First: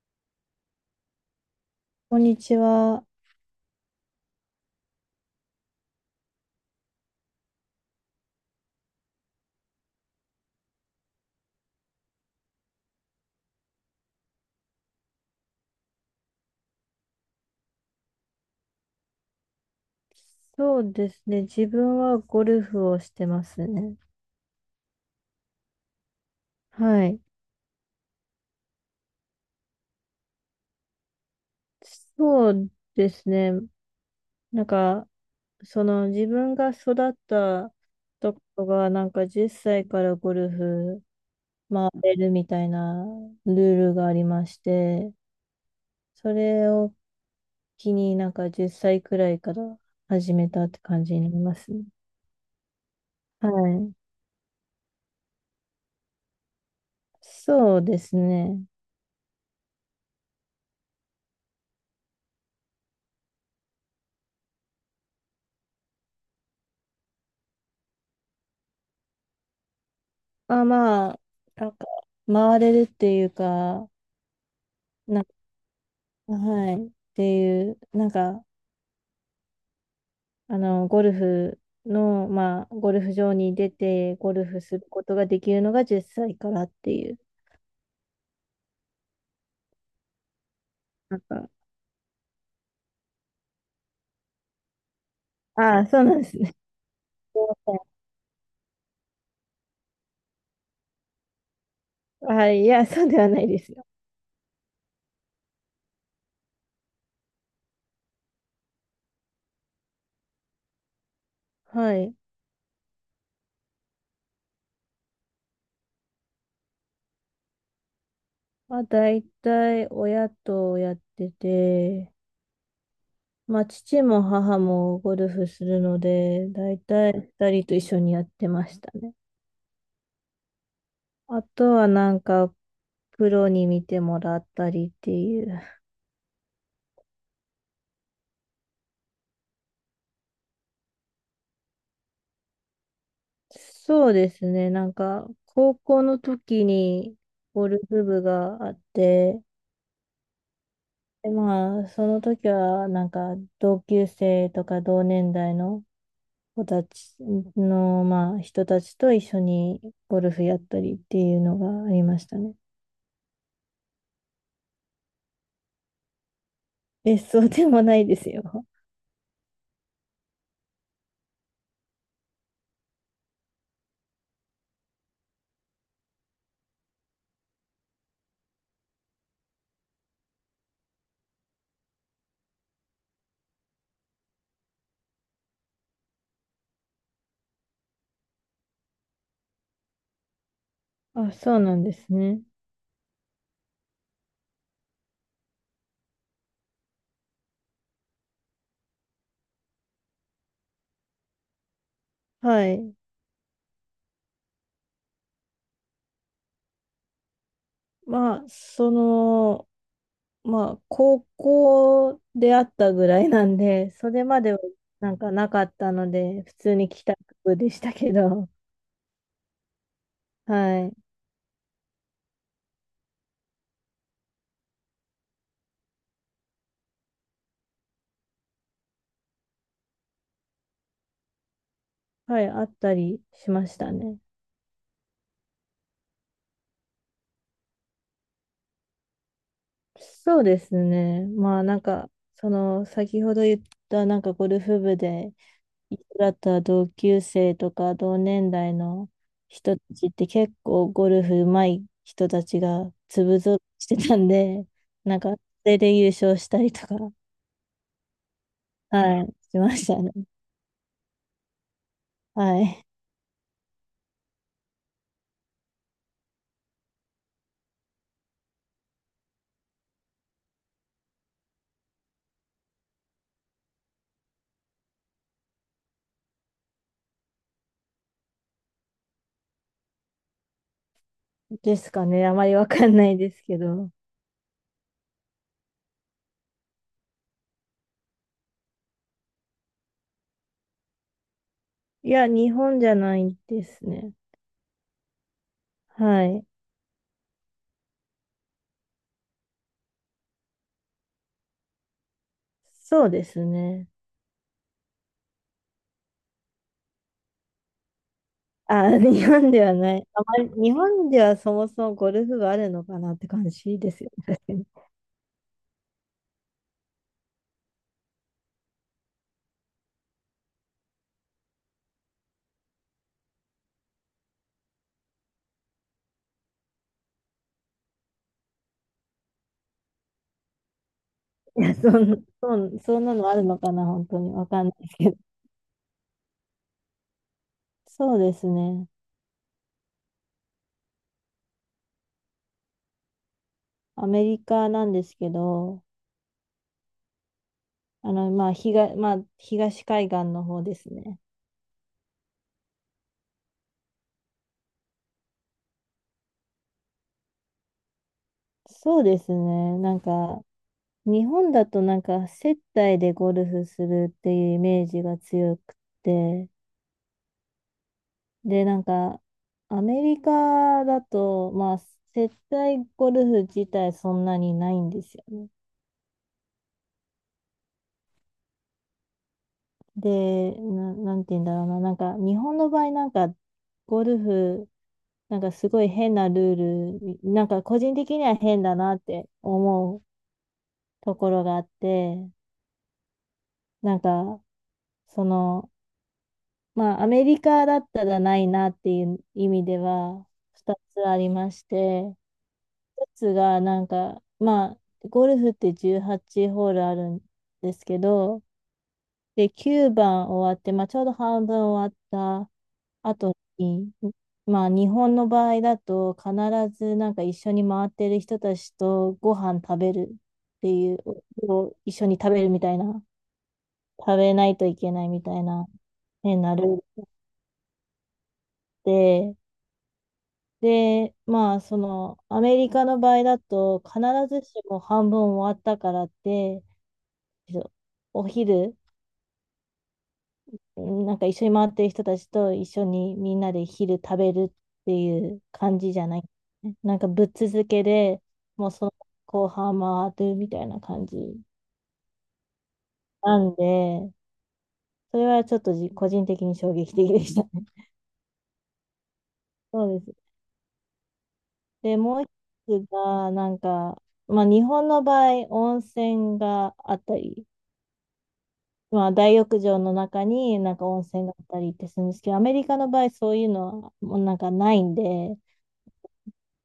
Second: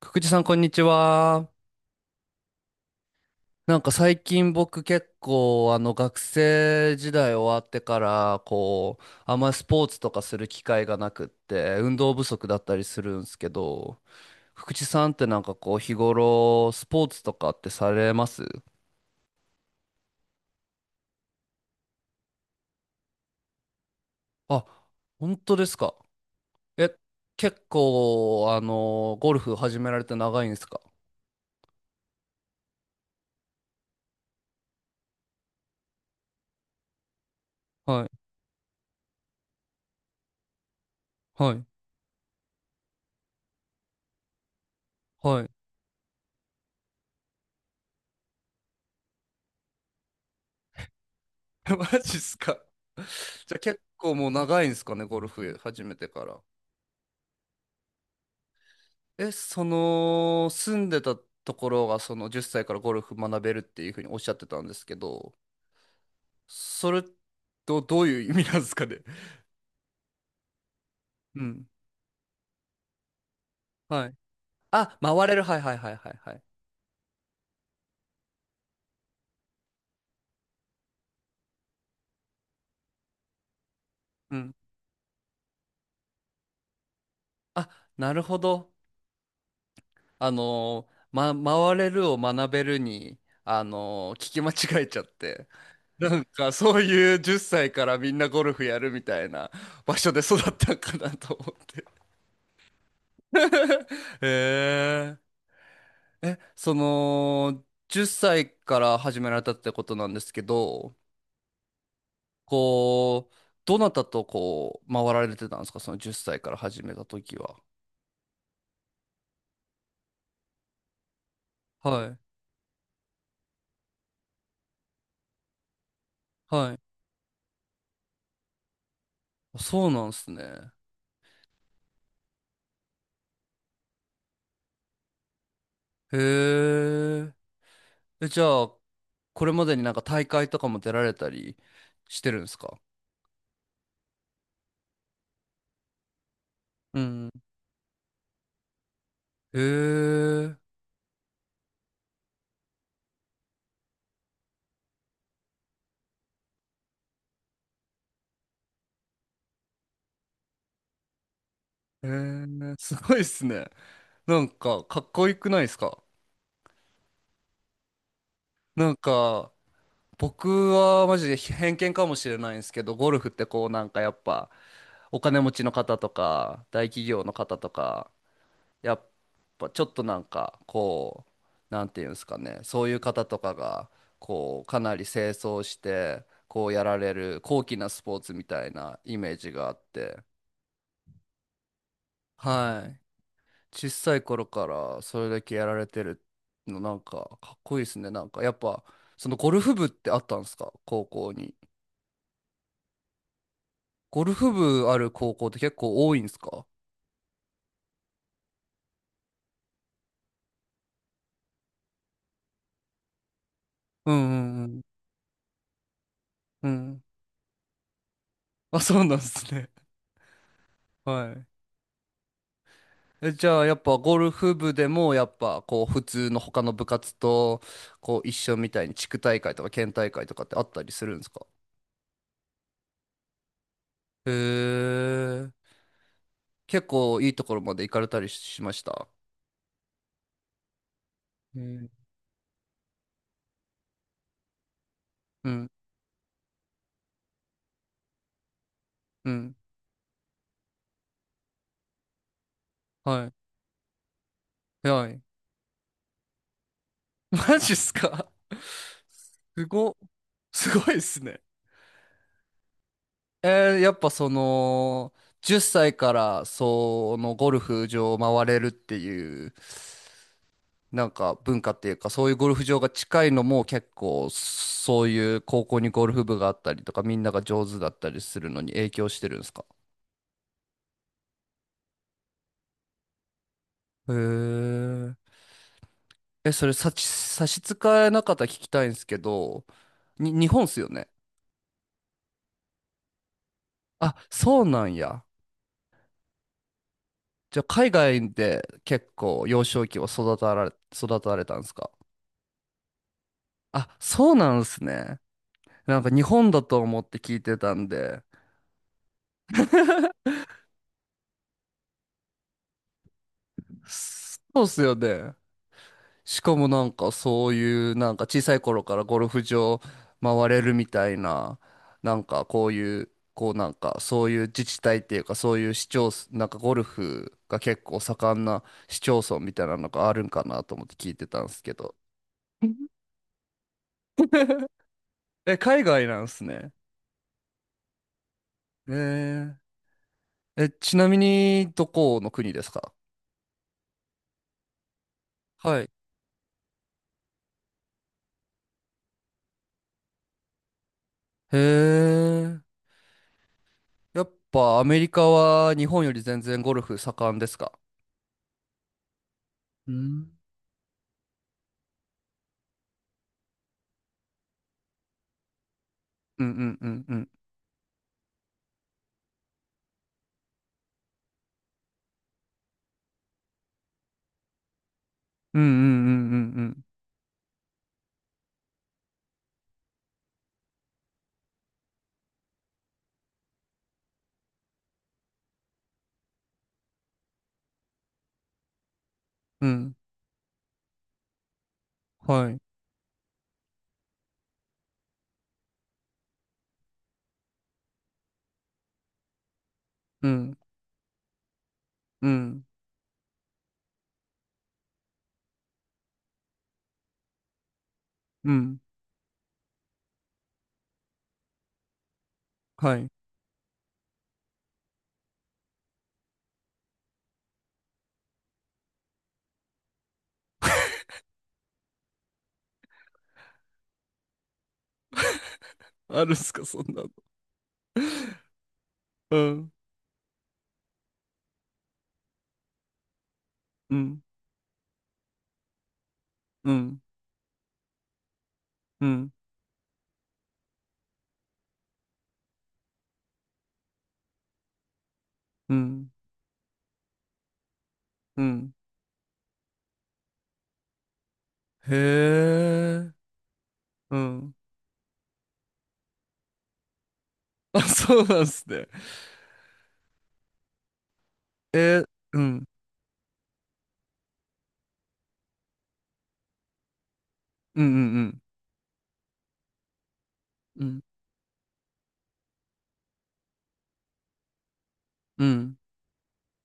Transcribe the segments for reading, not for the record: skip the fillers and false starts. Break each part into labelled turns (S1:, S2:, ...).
S1: くくじさん、こんにちは。
S2: こんにちは。
S1: なんか最近僕結構学生時代終わってからこうあんまりスポーツとかする機会がなくって運動不足だったりするんですけど、福地さんってなんかこう日頃スポーツとかってされます？
S2: そうですね。自分はゴルフをしてますね。
S1: あ、本当ですか。え、
S2: はい。
S1: 結構ゴルフ始められて長いんですか？
S2: そうですね。なんか、その自分が育った
S1: はい
S2: ところが、10歳からゴルフ
S1: はい
S2: 回れるみたいなルールがありまして、
S1: はい。
S2: それを機に10歳くらいから始めたって感じになりますね。
S1: マジっすか。
S2: は
S1: じゃあ結
S2: い。
S1: 構もう長いんですかね、ゴルフ始めてから。
S2: そうですね。
S1: え、その、住んでたところが、その10歳からゴルフ学べるっていうふうにおっしゃってたんですけど、それとどういう意味なんですかね。
S2: あ、まあ、
S1: うん。
S2: なんか、回れるっていうか、
S1: はい。あ、
S2: な、
S1: 回れる。はいはいはいはいはい。
S2: はい。っていう、ゴルフの、ゴルフ場に出て、ゴ
S1: う
S2: ル
S1: ん。
S2: フすることができるのが10歳からっていう、
S1: あ、なるほど。あの
S2: なん
S1: ー、
S2: か、
S1: ま、回れるを学べるに、聞き間違えちゃって。
S2: ああ、そう
S1: な
S2: なん
S1: ん
S2: ですね。
S1: か、
S2: すい
S1: そういう10歳
S2: ま
S1: からみんなゴルフやるみたいな場所で育ったんかなと思って。
S2: せんはい、いや、そうではないですよ。
S1: へええ、その、10歳から始められたってことなんですけど、
S2: はい。
S1: こう、どなたとこう、回られてたんですか、その10歳から始めた時は。
S2: まあ、大体、親とやって
S1: は
S2: て、
S1: い。
S2: まあ、父も母もゴルフするので、
S1: はい。
S2: 大体二人と一緒にやってましたね。
S1: そうなんですね。
S2: あとは、なんか、プロに見てもらったりっていう、
S1: へえ。え、じゃあ、これまでになんか大会とかも出られたりしてるんですか？
S2: そうですね。なんか、高校の時
S1: う
S2: に
S1: ん。
S2: ゴルフ部があって、
S1: へえ。
S2: で、まあ、その時は、なんか、同級生とか同年代の子たちの、まあ、人たちと一緒にゴルフやったりっていうのがあり
S1: へ
S2: ましたね。
S1: え。すごいっすね。なんか、かっこよくないですか？
S2: 別荘でもないですよ。
S1: なんか、僕はマジで偏見かもしれないんですけど、ゴルフってこうなんかやっぱお金持ちの方とか大企業の方とか、やっぱちょっとなんかこう、なんていうんですかね、そういう方とかがこうかなり清掃してこうやられる高貴なスポーツみたいなイメージがあって、
S2: あ、そうなんですね。
S1: はい。小さい頃からそれだけやられてるのなんかかっこいいですね。なんかやっぱそのゴルフ部ってあったんですか、高校に。
S2: はい。
S1: ゴルフ部ある高校って結構多いんですか？
S2: まあ、その、まあ、高校であったぐらいなんで、そ
S1: う
S2: れ
S1: ん
S2: までは
S1: うんうん。
S2: なんかなかったので、普
S1: う
S2: 通に
S1: ん。
S2: 帰宅部でしたけど、
S1: あ、そうなんですね。
S2: は い。
S1: はい。え、じゃあ、やっぱゴルフ部でも、やっぱ、こう、普通の他の部活と、こう、一緒みたいに地区大会とか県大会とかってあったりするんですか？
S2: はい、あったりしましたね。
S1: へえ。結構いいところまで行かれたりしました。
S2: そうですね。
S1: うん
S2: 先ほど言った、なんかゴルフ部で
S1: うん、
S2: 一緒だった同級生とか同年代の
S1: うん。
S2: 人たちって結構ゴルフ上手い人たちが
S1: は
S2: 粒ぞろいしてたんで、
S1: い。は
S2: なん
S1: い。
S2: か、それで優勝したりとか、
S1: マジっすか
S2: はい、し
S1: す
S2: まし
S1: ご、
S2: たね。
S1: すごいっすね。
S2: はい。
S1: やっぱその、10歳からそのゴルフ場を回れるっていう、なんか文化っていうか、そういうゴルフ場が近いのも結構、そういう高校にゴルフ部があったりとか、みんなが上手だったりするのに影響してるんですか？
S2: ですかね。あまりわかんないですけど。
S1: へえ。え、それ差し支えなかったら聞きたいんですけど、日本っすよね。
S2: いや、日本じゃないです
S1: あ、
S2: ね。
S1: そうなんや。
S2: はい。
S1: じゃあ海外で結構幼少期を育たれたんですか？
S2: そうですね。
S1: あ、そうなんですね。なんか日本だと思って聞いてたんで、
S2: あ、日本ではない。あまり、日本ではそもそもゴルフがあるのかなって感じですよね。
S1: そ
S2: 確か
S1: うっ
S2: に。
S1: すよね。しかもなんかそういうなんか小さい頃からゴルフ場回れるみたいな、なんかこういう、こうなんかそういう自治体っていうかそういう市町村、なんかゴルフが結構盛んな市町村みたいなのがあるんかなと思って聞いてたんです
S2: い
S1: け
S2: や、
S1: ど。
S2: そんなのあるのかな、本当に。わかん ないですけど。
S1: え、海外なんすね。
S2: そうですね。
S1: ええ、ちなみにどこの国ですか？
S2: アメリカなんですけ
S1: は
S2: ど、
S1: い。
S2: まあ、東海岸の方ですね。
S1: へえ。やっぱアメリカは日本より全然ゴルフ盛んですか？
S2: そうですね。
S1: う
S2: なん
S1: ん。
S2: か、日本だとなんか接待でゴルフするっていうイメージが強くっ
S1: うん
S2: て、
S1: うんうんうん。
S2: で、なんかアメリカだとまあ、接待ゴルフ自体そんなにないんですよね。
S1: うんうんうんうん
S2: で、なんて言うんだろうな、なんか日本の場合ゴルフ、なんかすごい変なルール、なんか個人的には変だなって
S1: うんうん。
S2: 思うところがあって、
S1: はい。
S2: なんか、その、アメリカだったらないなっていう意味では、
S1: うん
S2: 2つありまして、
S1: うん
S2: 1つが、なんか、まあ、ゴルフって18ホールあるんですけど、
S1: うん
S2: で、9番終わって、まあ、ちょうど半分終わった
S1: はい。
S2: 後に、まあ、日本の場合だと、必ずなんか一緒に回ってる人たちとご飯食べるっていう、を一緒に食べるみたいな、食べないといけないみたいな
S1: あるん
S2: 変
S1: す
S2: な
S1: か、
S2: ルー
S1: そんな
S2: ル
S1: の。う
S2: で、
S1: ん
S2: で、まあ、その、アメリカの場合だと、
S1: う
S2: 必
S1: ん
S2: ずしも半分終わったからって、
S1: うん
S2: お昼、
S1: うん
S2: なんか一緒に回ってる人たちと一緒にみんなで昼食べるっていう
S1: う
S2: 感じじゃ
S1: ん
S2: ない。なんかぶっ続けで、
S1: う
S2: もう
S1: ん、
S2: その後半回るみたいな感じ
S1: へえ。
S2: なんで、
S1: うん。
S2: それはちょっと個人的に衝撃的でしたね。
S1: あ、そうなんすね。
S2: そうです。
S1: え
S2: で、
S1: ー、
S2: もう
S1: うん
S2: 一つが、なんか、まあ日本の場合、温泉があったり、
S1: うんうん
S2: まあ、大浴場の中になん
S1: う
S2: か温
S1: ん
S2: 泉があったりってするんですけど、アメリカの場合そういうのはもうなんかないんで、
S1: うん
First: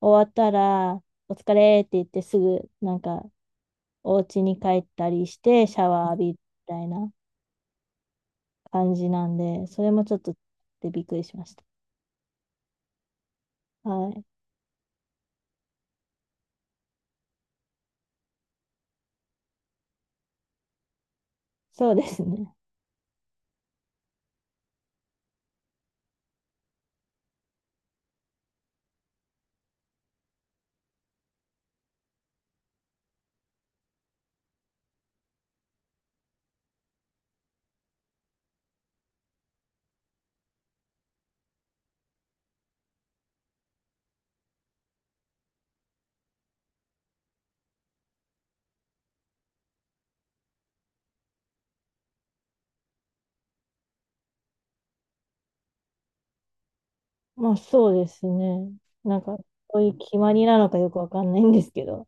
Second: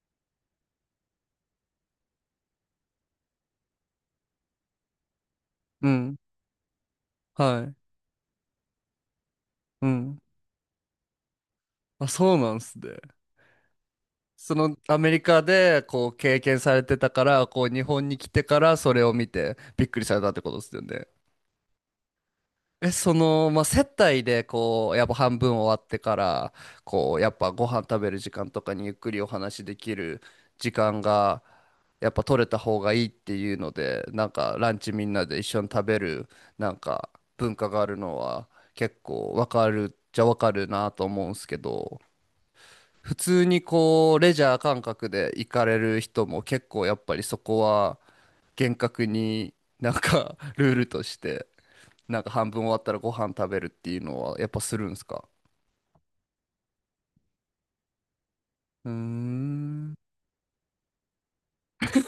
S2: 終わったらお疲れって言ってすぐなんかお家に帰ったりしてシャ
S1: うんう
S2: ワー
S1: ん、
S2: 浴びるみたいな
S1: はい。
S2: 感じなんで、そ
S1: う
S2: れもちょ
S1: ん。
S2: っとびっくりしました。
S1: あ、そうなんすね。
S2: はい。
S1: そのアメリカでこう経験されてたから、こう日本に来てからそれを見てびっくりされたってことですよね。
S2: そうですね。
S1: え、その、まあ、接待でこう、やっぱ半分終わってから、こう、やっぱご飯食べる時間とかにゆっくりお話できる時間が、やっぱ取れた方がいいっていうので、なんかランチみんなで一緒に食べる、なんか文化があるのは結構わかるっちゃわかるなと思うんすけど、普通にこう、レジャー感覚で行かれる人も結構やっぱりそこは厳格になんか ルールとして、なんか半分終わったらご飯食べるっていうのはやっぱするんですか？
S2: まあそうですね。
S1: うー
S2: なんかそうい
S1: ん。
S2: う決まりなのかよくわかんないんですけど。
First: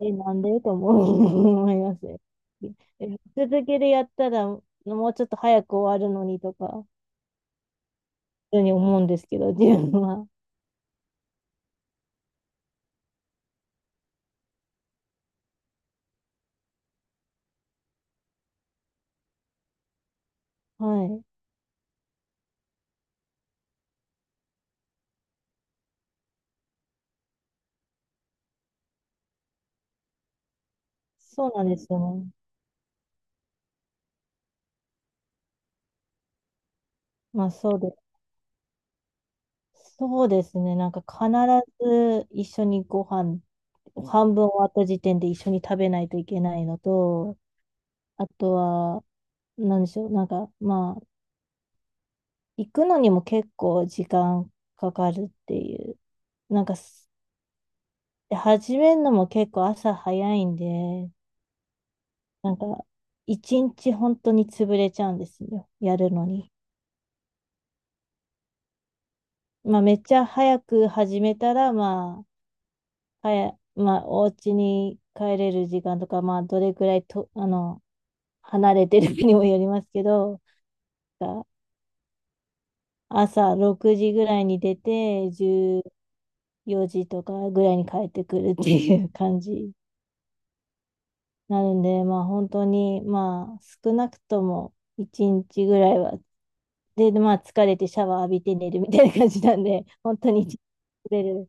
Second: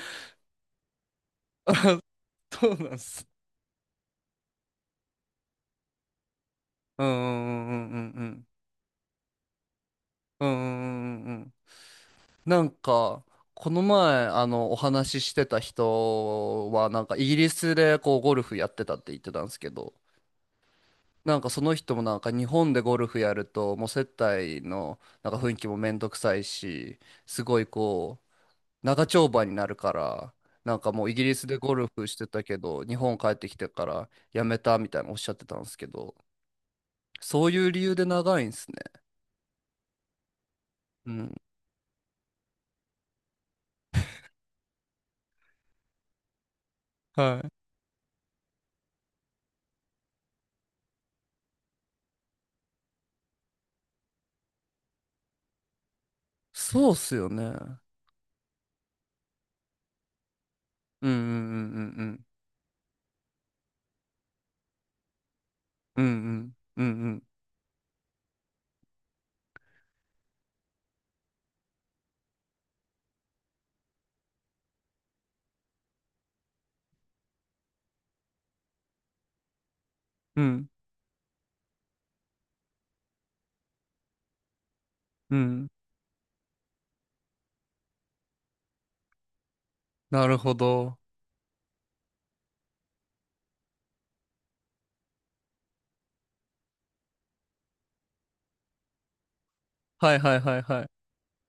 S2: え、なんでと思いますね。
S1: そうなん
S2: え、
S1: す。
S2: 続けてやったら、もうちょっと早く終わるのにとか、
S1: うんうんうんうんうん。
S2: 普通に思うんですけど、自分は。
S1: うんうんうんうん。なんか、この前、お話ししてた人は、なんかイギリスでこう、ゴルフやってたって言ってたんですけど、
S2: はい。
S1: なんかその人もなんか日本でゴルフやるともう接待のなんか雰囲気もめんどくさいし、すごいこう長丁場になるから、なんかもうイギリス
S2: そう
S1: で
S2: なん
S1: ゴ
S2: です
S1: ル
S2: よ
S1: フして
S2: ね。
S1: たけど日本帰ってきてからやめたみたいなおっしゃってたんですけど、
S2: ま
S1: そう
S2: あ、
S1: いう
S2: そう
S1: 理
S2: で
S1: 由で長いんですね。
S2: す。そうですね。なんか
S1: う
S2: 必
S1: ん。
S2: ず一緒にご飯、半分終わった時点で一緒に食べないといけないのと、
S1: はい。
S2: あとは、なんでしょう。なんか、まあ、行くのにも結構時間かかるっていう。なんか、
S1: そうっすよね。うん
S2: で、始めるのも結構朝早いん
S1: う
S2: で、
S1: んうんうん
S2: なんか、一日本当に潰れちゃうんですよ。や
S1: うん
S2: るのに。
S1: うんうん
S2: まあ、めっちゃ早く始めたら、まあ、お家に帰れる時間とか、まあ、どれくらいと、あの、離れてるかにもよりますけ
S1: う
S2: ど、
S1: んうんうん
S2: が朝6時ぐらいに出て、
S1: うん、
S2: 14時とかぐらいに帰ってくるっていう感じに
S1: なるほど。
S2: なるんで、まあ、本当に、まあ、少なくとも1日ぐらいはで、まあ、疲れてシャワー浴びて寝るみたいな感じなんで、
S1: は
S2: 本
S1: い
S2: 当
S1: はい
S2: に一
S1: は
S2: 日
S1: いはい。
S2: 疲れる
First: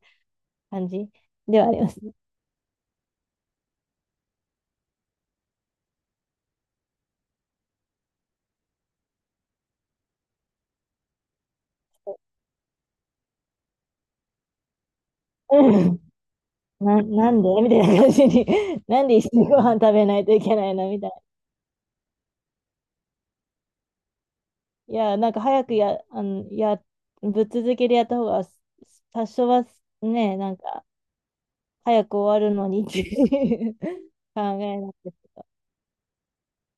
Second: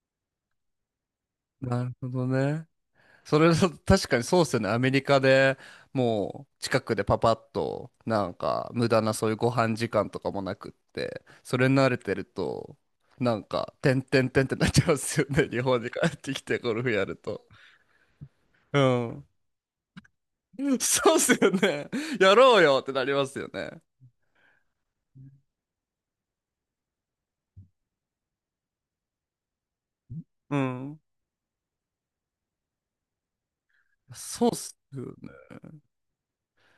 S2: 感じではあり
S1: な
S2: ま
S1: る
S2: す
S1: ほ
S2: ね。
S1: どね。それだ確かにそうっすよね。アメリカでもう近くでパパッとなんか無駄なそういうご飯時間とかもなくって、それに慣れてるとなんかてんてんてんってなっちゃうんですよね。日本
S2: う
S1: に
S2: ん。
S1: 帰ってきてゴ ルフやる
S2: なん
S1: と。
S2: でみたいな感じに、
S1: う
S2: なんで
S1: ん。
S2: 一緒にご飯食べないといけないのみたい
S1: そう
S2: な。
S1: っすよね。やろうよってなりますよね。
S2: いや、なんか早くや、あの、や、ぶっ続けでやった方が、多少はね、な
S1: う
S2: んか、
S1: ん。
S2: 早く終わるのにっていう 考
S1: そうっす。
S2: えなんですけど。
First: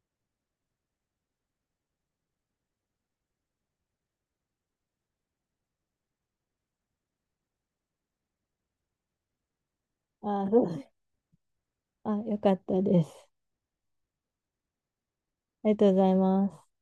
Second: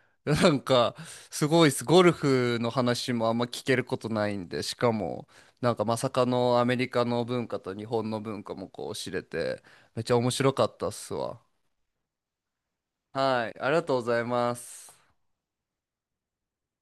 S1: なんか、すごいです。ゴルフの話もあんま聞けることないんで、しかも、なんかまさかのアメリカの文化と日本の文化もこう知れて、めっちゃ面
S2: あ、
S1: 白かったっすわ。
S2: あ、よかったです。
S1: はい、ありがとうございます。
S2: ありがとうございます。